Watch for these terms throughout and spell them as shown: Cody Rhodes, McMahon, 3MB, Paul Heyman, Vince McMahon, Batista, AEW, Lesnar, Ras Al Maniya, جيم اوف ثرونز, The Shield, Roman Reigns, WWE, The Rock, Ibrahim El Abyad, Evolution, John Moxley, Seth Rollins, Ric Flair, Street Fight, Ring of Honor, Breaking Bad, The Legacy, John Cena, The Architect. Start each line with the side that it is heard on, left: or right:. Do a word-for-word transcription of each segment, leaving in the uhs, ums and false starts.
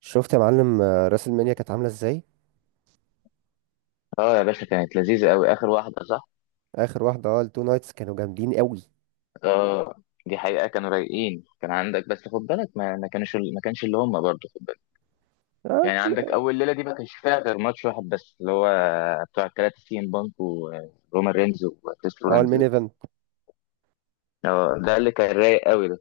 right: شفت يا معلم، آه، راس المنيا كانت عامله ازاي؟
left: اه يا باشا، كانت لذيذة قوي، آخر واحدة صح؟
right: اخر واحده اه التو نايتس كانوا جامدين قوي.
left: اه دي حقيقة، كانوا رايقين. كان عندك بس خد بالك ما, ما كانش ما كانش اللي هم برضه، خد بالك.
right: اه،
left: يعني عندك أول ليلة دي ما كانش فيها غير ماتش واحد بس، اللي هو بتوع التلاتة، سي ام بانك ورومان رينز وكريس
right: اه،
left: رولانز
right: المين
left: ده.
right: ايفنت.
left: آه، ده اللي كان رايق قوي ده.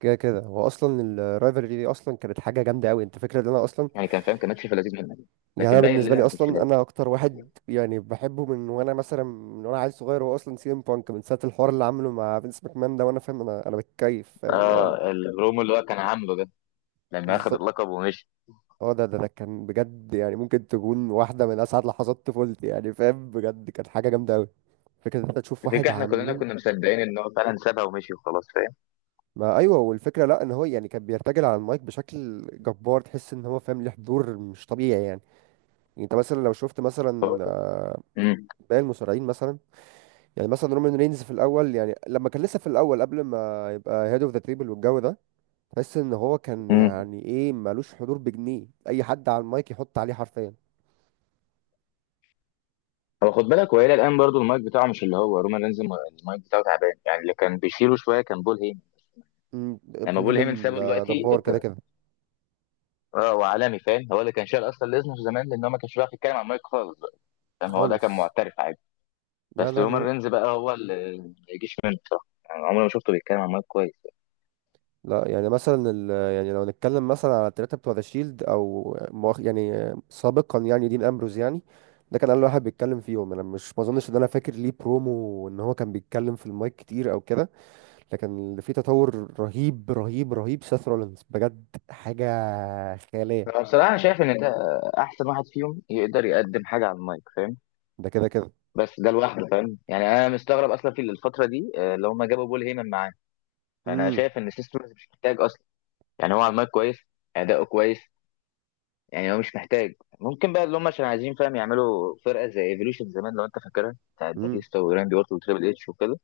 right: كده كده هو اصلا الرايفلري دي اصلا كانت حاجه جامده قوي. انت فاكر ان انا اصلا؟
left: يعني كان فاهم، كان ماتش في لذيذ منك.
right: يعني انا
left: لكن باقي
right: بالنسبه
left: الليلة
right: لي
left: ما كانش
right: اصلا
left: لايق.
right: انا اكتر واحد يعني بحبه، من وانا مثلا، من وانا عيل صغير، هو اصلا سي ام بانك من ساعه الحوار اللي عامله مع فينس ماكمان ده، وانا فاهم انا انا بتكيف، فاهم اللي هو انا.
left: اه، البرومو اللي هو كان عامله ده، لما أخد
right: بالظبط.
left: اللقب ومشي.
right: اه، ده ده ده كان بجد، يعني ممكن تكون واحده من اسعد لحظات طفولتي، يعني فاهم، بجد كانت حاجه جامده قوي. فكرة إن انت تشوف واحد
left: الفكرة احنا كلنا
right: عمال.
left: كنا مصدقين ان هو فعلا سابها ومشي وخلاص، فاهم؟
right: ما ايوه، والفكره لا، ان هو يعني كان بيرتجل على المايك بشكل جبار، تحس ان هو فاهم، ليه حضور مش طبيعي يعني. يعني انت مثلا لو شفت مثلا، آه، باقي المصارعين مثلا. يعني مثلا رومان رينز في الاول، يعني لما كان لسه في الاول قبل ما يبقى هيد اوف ذا تريبل والجو ده، تحس ان هو كان
left: مم.
right: يعني ايه، مالوش حضور، بجنيه اي حد على المايك يحط عليه حرفيا.
left: هو خد بالك، وإلى الآن برضو المايك بتاعه مش اللي هو رومان رينز الم- المايك بتاعه تعبان. يعني اللي كان بيشيله شوية كان بول هيمن.
right: مم،
left: يعني لما
right: بول
left: بول هيمن
right: هيمن
left: سابه
right: ده
left: دلوقتي
right: جبار كده
left: ات-
right: كده.
left: اه، وعالمي فاهم. هو اللي كان شايل أصلا ليزنر زمان، لأن هو ما كانش بيعرف يتكلم على المايك خالص بقى. فاهم؟ هو ده كان
right: خالص.
left: معترف عادي.
right: لا،
left: بس
right: لا،
left: رومان
right: لا،
left: رينز بقى هو اللي ما يجيش منه بصراحة. يعني عمري ما شفته بيتكلم على المايك كويس.
right: لا. يعني مثلا ال... يعني لو نتكلم مثلا على التلاتة بتوع ذا شيلد، او مؤخ... يعني سابقا، يعني دين امبروز يعني. ده كان اول واحد بيتكلم فيهم. انا مش، ما اظنش ان انا فاكر ليه برومو ان هو كان بيتكلم في المايك كتير او كده. لكن اللي فيه تطور رهيب رهيب رهيب سيث رولينز، بجد حاجة خيالية.
left: أنا بصراحة، أنا شايف إن ده أحسن واحد فيهم يقدر يقدم حاجة على المايك، فاهم.
right: ده كده كده.
left: بس ده لوحده، فاهم. يعني أنا مستغرب أصلا في الفترة دي آه، اللي هم جابوا بول هيمن معاه. فأنا
right: امم،
left: شايف إن سيستم مش محتاج أصلا. يعني هو على المايك كويس، اداؤه كويس، يعني هو مش محتاج. ممكن بقى اللي هم عشان عايزين، فاهم، يعملوا فرقه زي ايفولوشن زمان، لو انت فاكرها، بتاعت
right: امم.
left: باتيستا وراندي اورتون وتريبل اتش وكده.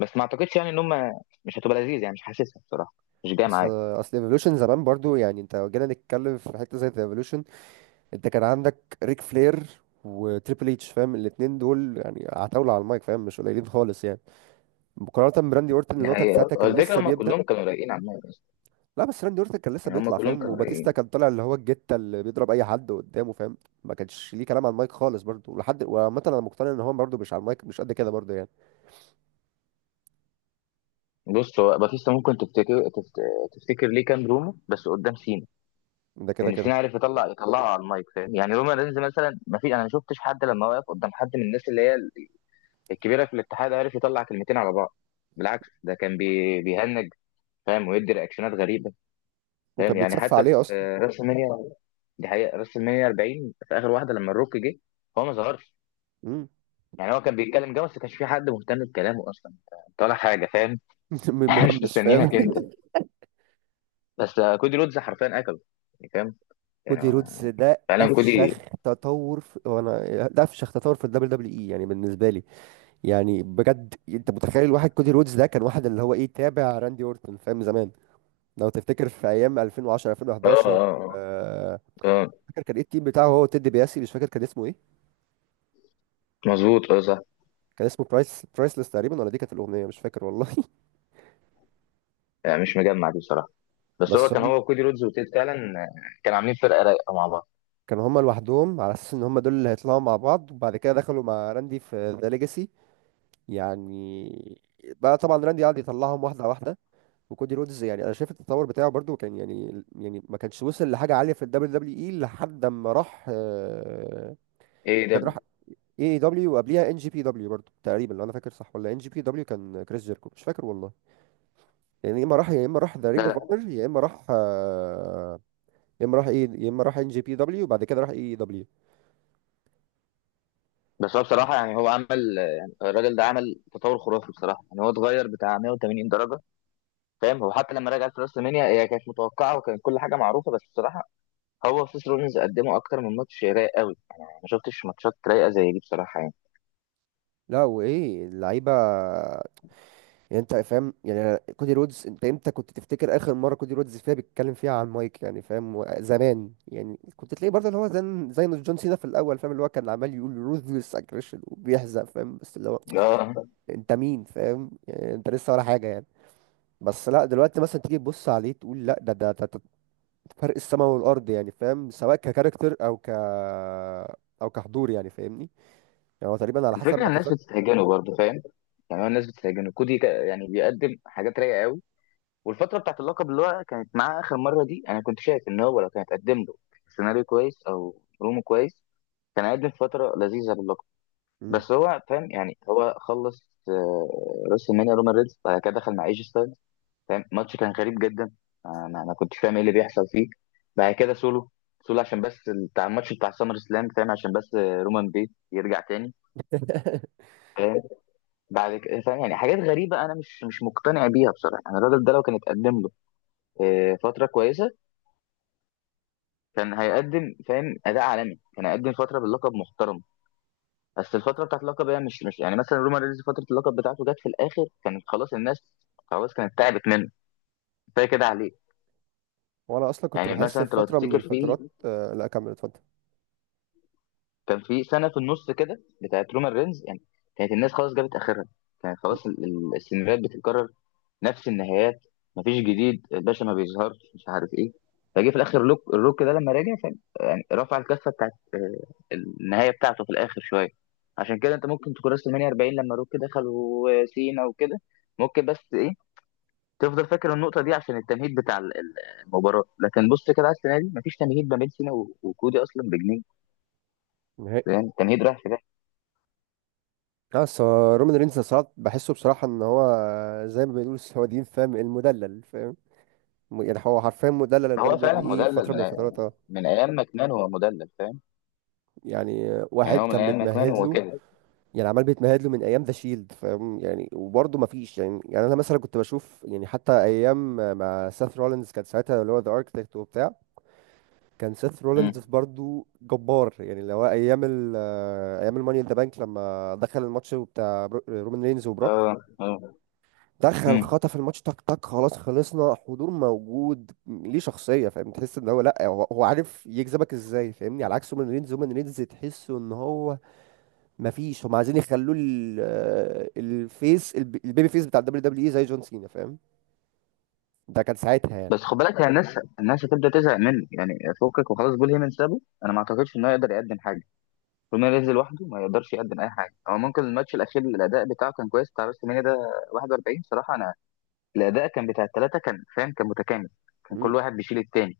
left: بس ما اعتقدش يعني ان هم، مش هتبقى لذيذ يعني، مش حاسسها بصراحه، مش جايه
right: اصل
left: معايا.
right: اصل ايفولوشن زمان برضو، يعني انت لو جينا نتكلم في حتة زي ايفولوشن، انت كان عندك ريك فلير وتريبل اتش فاهم، الاتنين دول يعني عتاولة على المايك فاهم، مش قليلين خالص يعني، مقارنة براندي اورتن
left: ده
right: اللي هو كان
left: هي
right: ساعتها
left: هو
right: كان
left: الفكره،
right: لسه
left: هم
right: بيبدأ.
left: كلهم كانوا رايقين على المايك اصلا.
right: لا، بس راندي اورتن كان لسه
left: يعني هم
right: بيطلع
left: كلهم
right: فاهم،
left: كانوا
right: وباتيستا
left: رايقين.
right: كان طالع اللي هو الجتة اللي بيضرب اي حد قدامه فاهم. ما كانش ليه كلام على المايك خالص برضه ولحد، وعامة انا مقتنع ان هو برضه مش على المايك مش قد كده برضه يعني.
left: بص، هو باتيستا ممكن تفتكر تفت... تفتكر ليه كان روما بس قدام سينا.
right: ده كده
left: لان
right: كده.
left: سينا عارف يطلع يطلعه على المايك، فاهم. يعني روما رينز مثلا، ما في، انا ما شفتش حد لما وقف قدام حد من الناس اللي هي الكبيره في الاتحاد، عرف يطلع كلمتين على بعض. بالعكس، ده كان بي... بيهنج، فاهم، ويدي رياكشنات غريبه. فاهم؟
right: وكان
left: يعني
right: بيتصفى
left: حتى في
right: عليه اصلا.
left: آه، راس المنيا، دي حقيقه راس المنيا أربعين، في اخر واحده لما الروك جه هو ما ظهرش.
right: مم.
left: يعني هو كان بيتكلم جه، بس ما كانش في حد مهتم بكلامه اصلا. طالع حاجه، فاهم. احنا مش
right: مهمش فاهم.
left: مستنيينك انت. بس آه، كودي رودز حرفيا اكله. يعني فاهم، يعني
right: كودي
left: هو
right: رودز ده
left: فعلا كودي.
right: افشخ تطور في... وانا ده افشخ تطور في الدبليو دبليو اي يعني بالنسبة لي. يعني بجد، انت متخيل واحد كودي رودز ده كان واحد اللي هو ايه، تابع راندي اورتون فاهم زمان؟ لو تفتكر في ايام ألفين وعشرة
left: اه، اه،
right: ألفين وحداشر.
left: اه.
right: آه،
left: آه، آه،
right: فاكر كان ايه التيم بتاعه، هو تيد بياسي، مش فاكر كان اسمه ايه.
left: مظبوط اه صح.
right: كان اسمه برايس برايسلس تقريبا، ولا دي كانت الاغنيه، مش فاكر والله.
left: يعني مش مجمع دي بصراحه. بس هو
right: بس
left: كان،
right: هم.
left: هو كودي رودز وتيد فعلا، آه، كانوا عاملين فرقه رايقه مع بعض.
right: كانوا هم لوحدهم على اساس ان هم دول اللي هيطلعوا مع بعض، وبعد كده دخلوا مع راندي في ذا ليجاسي يعني. بقى طبعا راندي قعد يطلعهم واحده واحده. وكودي رودز، يعني انا شايف التطور بتاعه برضو كان يعني، يعني ما كانش وصل لحاجه عاليه في الدبليو دبليو اي لحد ما راح، آه،
left: ايه
right: كان
left: ده؟
right: راح اي دبليو، وقبليها ان جي بي دبليو برضو تقريبا لو انا فاكر صح، ولا ان جي بي دبليو كان كريس جيركو، مش فاكر والله. يعني يا اما راح، يا اما راح ذا رينج
left: لا
right: اوف
left: لا.
right: اونر، يا اما راح آه، يا اما راح ايه، يا اما راح ان جي بي دبليو، وبعد كده راح اي دبليو.
left: بس هو بصراحة، يعني هو عمل، يعني الراجل ده عمل تطور خرافي بصراحة. يعني هو اتغير بتاع مية وتمانين درجة. فاهم؟ هو حتى لما رجع في راس المنيا، هي كانت متوقعة وكانت كل حاجة معروفة، بس بصراحة هو وسيس رولينز قدموا أكتر من ماتش رايق قوي. يعني أنا ما شفتش ماتشات رايقة زي دي بصراحة يعني.
right: لا، وايه اللعيبه. يعني انت فاهم، يعني أنا- كودي رودز، انت امتى كنت تفتكر اخر مره كودي رودز فيها بيتكلم فيها عن مايك؟ يعني فاهم، و- زمان يعني كنت تلاقي برضه اللي هو زي زي جون سينا في الاول فاهم، اللي هو كان عمال يقول روثلس اجريشن وبيحزق فاهم، بس اللي هو
left: اه.
right: انت مين فاهم، يعني انت لسه ولا حاجه يعني. بس لا، دلوقتي مثلا تيجي تبص عليه تقول لا، ده ده, ده, ده فرق السماء والارض يعني فاهم، سواء ككاركتر او ك، او كحضور يعني فاهمني. يعني هو تقريبا على حسب
left: الفكرة
right: ما
left: إن الناس
right: اتذكر.
left: بتستهجنه برضه، فاهم. يعني هو الناس بتستهجنه، كودي كا- يعني بيقدم حاجات رايقة قوي. والفترة بتاعت اللقب اللي هو كانت معاه آخر مرة دي، أنا كنت شايف إن هو لو كانت قدم له سيناريو كويس أو برومو كويس، كان هيقدم فترة لذيذة باللقب.
right: مم.
left: بس هو فاهم، يعني هو خلص آه، راس المانيا، رومان ريدز بعد كده دخل مع ايجي ستايلز، فاهم. ماتش كان غريب جدا، انا انا كنتش فاهم ايه اللي بيحصل فيه. بعد كده سولو سولو عشان بس بتاع الماتش بتاع سامر سلام، فاهم، عشان بس آه، رومان بيت يرجع تاني. فاهم؟ بعد كده فاهم يعني حاجات غريبه، انا مش مش مقتنع بيها بصراحه. انا الراجل ده لو كان اتقدم له آه، فتره كويسه، كان هيقدم فاهم اداء عالمي، كان هيقدم فتره باللقب محترم. بس الفتره بتاعت اللقب هي مش مش يعني، مثلا رومان رينز فتره اللقب بتاعته جت في الاخر، كانت خلاص الناس، خلاص كانت تعبت منه، كفايه كده عليه.
right: وانا اصلا كنت
left: يعني
right: بحس
left: مثلا
right: في
left: انت لو
right: فتره من
left: تفتكر في،
right: الفترات، آه، لا كمل اتفضل.
left: كان في سنه في النص كده بتاعت رومان رينز يعني، كانت الناس خلاص جابت اخرها. كانت خلاص ال- ال- السيناريوهات بتتكرر، نفس النهايات، مفيش جديد، الباشا ما بيظهرش، مش عارف ايه. فجه في الاخر لوك الروك ده لما راجع، كان يعني رفع الكفه بتاعت آه، النهايه بتاعته في الاخر شويه. عشان كده انت ممكن تكون راس المانيا أربعين لما روك دخل وسينا وكده، ممكن، بس ايه، تفضل فاكر النقطه دي عشان التمهيد بتاع ال- ال- المباراه. لكن بص كده على السنه دي، مفيش تمهيد ما بين سينا و- وكودي اصلا بجنيه.
right: نهائي.
left: يعني التمهيد رايح في ده.
right: بس هو رومان رينز ساعات بحسه بصراحة، ان هو زي ما بيقولوا السعوديين فاهم، المدلل فاهم، م- يعني هو حرفيا مدلل ال
left: هو
right: دبليو
left: فعلا
right: دبليو اي
left: مدلل
right: فترة من
left: من أي-
right: الفترات، اه.
left: من ايام ماكمان، هو مدلل فاهم.
right: يعني
left: يعني
right: واحد
left: هو من
right: كان
left: ايام ماكمان
right: بيتمهد
left: هو
right: له،
left: كده.
right: يعني عمال بيتمهد له من ايام ذا شيلد فاهم، يعني وبرضه ما فيش، يعني يعني انا مثلا كنت بشوف، يعني حتى ايام مع سيث رولينز كان ساعتها اللي هو ذا اركتكت وبتاع. كان سيث رولينز
left: مم.
right: برضه جبار، يعني اللي هو ايام ال آه، ايام الماني ان ذا بانك، لما دخل الماتش بتاع برو- رومان رينز وبروك،
left: اه اه.
right: دخل خطف الماتش، تك تك خلاص خلصنا، حضور موجود، ليه شخصية فاهم، تحس ان هو لا، هو, هو عارف يجذبك ازاي فاهمني، على عكس هومان ريدز. هومان ريدز تحسه ان هو مفيش، هم عايزين يخلوه ال- آه، الفيس الب- البيبي فيس بتاع الدبليو دبليو اي، زي جون سينا فاهم. ده كان ساعتها يعني.
left: بس خد بالك، هي الناس الناس هتبدا تزهق منه. يعني فكك وخلاص، بول هيمن سابه، انا ما اعتقدش انه يقدر يقدم حاجه. طول ما ينزل لوحده، ما يقدرش يقدم اي حاجه. هو ممكن الماتش الاخير الاداء بتاعه كان كويس، بتاع بس المانيا ده واحد وأربعين، صراحه. انا الاداء كان بتاع الثلاثه، كان فاهم، كان متكامل، كان كل
right: امم،
left: واحد بيشيل التاني.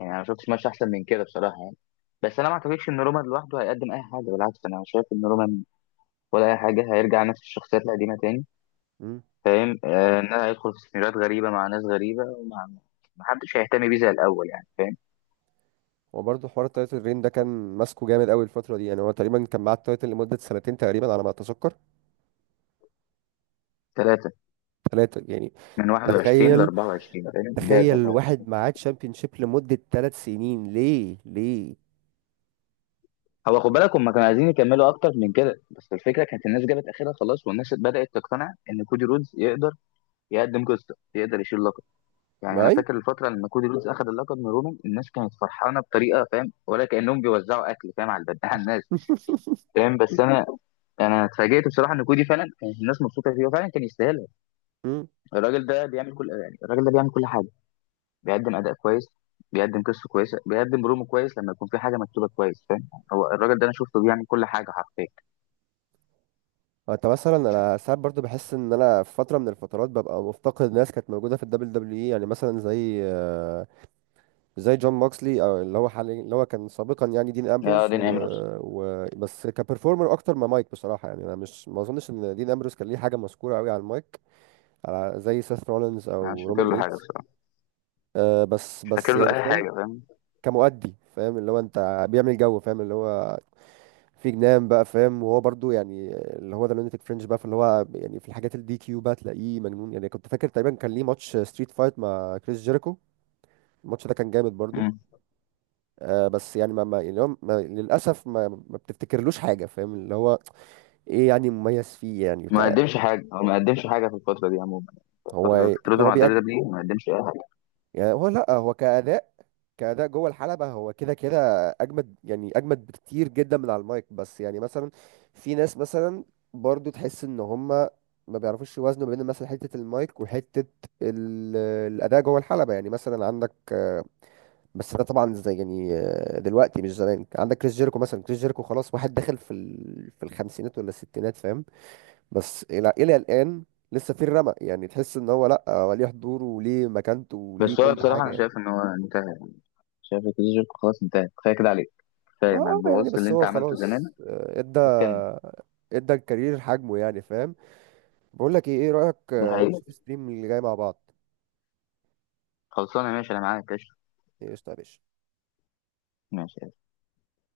left: يعني انا ما شفتش ماتش احسن من كده بصراحه يعني. بس انا ما اعتقدش ان رومان لوحده هيقدم اي حاجه، بالعكس انا شايف ان رومان، ولا اي حاجه، هيرجع نفس الشخصيات القديمه تاني.
right: امم.
left: فاهم آه ان هيدخل في سيناريوهات غريبه، مع ناس غريبه، ومع محدش هيهتم بيه زي الاول يعني.
right: وبرضه حوار التايتل رين ده كان ماسكه جامد قوي الفترة دي، يعني هو تقريبا كان معاه التايتل لمدة سنتين تقريبا على ما اتذكر.
left: ثلاثة،
right: ثلاثة يعني.
left: من واحد وعشرين ل
right: تخيل،
left: أربعة وعشرين، فاهم ده
right: تخيل
left: بقى.
right: واحد معاه تشامبيون شيب لمدة ثلاث سنين، ليه؟ ليه؟
left: هو خد بالك، هم كانوا عايزين يكملوا اكتر من كده، بس الفكره كانت الناس جابت اخرها خلاص، والناس بدات تقتنع ان كودي رودز يقدر يقدم قصه، يقدر يشيل لقب. يعني انا
right: معايا.
left: فاكر الفتره لما كودي رودز اخذ اللقب من رومان، الناس كانت فرحانه بطريقه، فاهم، ولا كانهم بيوزعوا اكل، فاهم، على البد- على الناس. فاهم؟ بس انا، انا اتفاجئت بصراحه ان كودي فعلا كانت الناس مبسوطه فيه، وفعلا كان يستاهلها.
right: مم.
left: الراجل ده بيعمل كل، يعني الراجل ده بيعمل كل حاجه، بيقدم اداء كويس، بيقدم قصه كويسه، بيقدم برومو كويس لما يكون في حاجه مكتوبه كويس، فاهم. هو الراجل ده انا شفته بيعمل كل حاجه حرفيا.
right: انت مثلا انا ساعات برضو بحس ان انا في فتره من الفترات ببقى مفتقد ناس كانت موجوده في الدبليو دبليو اي، يعني مثلا زي آه، زي جون موكسلي، او اللي هو حاليا اللي هو كان سابقا يعني دين
left: يا
right: امبروز، و...
left: دين امرس،
right: و... بس كبرفورمر اكتر ما مايك بصراحه، يعني انا مش، ما اظنش ان دين امبروز كان ليه حاجه مذكوره قوي على المايك، على زي سيث رولينز
left: انا مش
right: او
left: فاكر
right: رومان
left: له حاجه
right: رينز.
left: بصراحه،
right: أه بس
left: مش
right: بس
left: فاكر له
right: يعني
left: اي
right: فاهم.
left: حاجه فاهم.
right: كمؤدي فاهم، اللي هو انت بيعمل جو فاهم، اللي هو في جنان بقى فاهم، وهو برضو يعني اللي هو ده لونيتك فرنش بقى، فاللي هو يعني في الحاجات الدي كيو بقى تلاقيه مجنون، يعني كنت فاكر تقريبا كان ليه ماتش ستريت فايت مع كريس جيريكو. الماتش ده كان جامد برضو.
left: مم.
right: آه بس يعني ما, ما يعني هو ما للاسف ما, ما بتفتكرلوش حاجه فاهم، اللي هو ايه يعني مميز فيه، يعني
left: ما
right: ك.
left: قدمش حاجه، هو ما قدمش حاجه في الفتره دي عموما،
right: هو
left: الفترة
right: إيه، اللي
left: فترته
right: هو
left: مع الدوري ده.
right: بيقد.
left: ما قدمش اي حاجه.
right: يعني هو لا، هو كأداء، كأداء جوه الحلبة هو كده كده أجمد، يعني أجمد بكتير جدا من على المايك، بس يعني مثلا في ناس مثلا برضو تحس إن هما ما بيعرفوش يوازنوا بين مثلا حتة المايك وحتة ال- الأداء جوه الحلبة، يعني مثلا عندك، آه، بس ده طبعا زي يعني، آه، دلوقتي مش زمان، عندك كريس جيريكو مثلا، كريس جيريكو خلاص واحد داخل في ال... في الخمسينات ولا الستينات فاهم. بس إلى إلى الآن لسه في الرمق، يعني تحس إن هو لأ، هو ليه حضوره وليه مكانته وليه
left: بس هو
right: كل
left: بصراحه انا
right: حاجة.
left: شايف ان هو انتهى، شايف الكارير خلاص انتهى، كفايه كده عليك،
right: ما
left: كفايه ما
right: آه يعني
left: تبوظش اللي
right: بس
left: انت
right: هو
left: عملته زمان
right: خلاص، آه، ادى،
left: وتكمل.
right: ادى الكارير حجمه يعني فاهم. بقول لك ايه، ايه رأيك،
left: ده
right: آه،
left: حقيقي.
right: نشوف ستريم اللي جاي مع بعض؟
left: خلصانه، ماشي، انا معاك قشطه.
right: ايش طيب.
left: ماشي.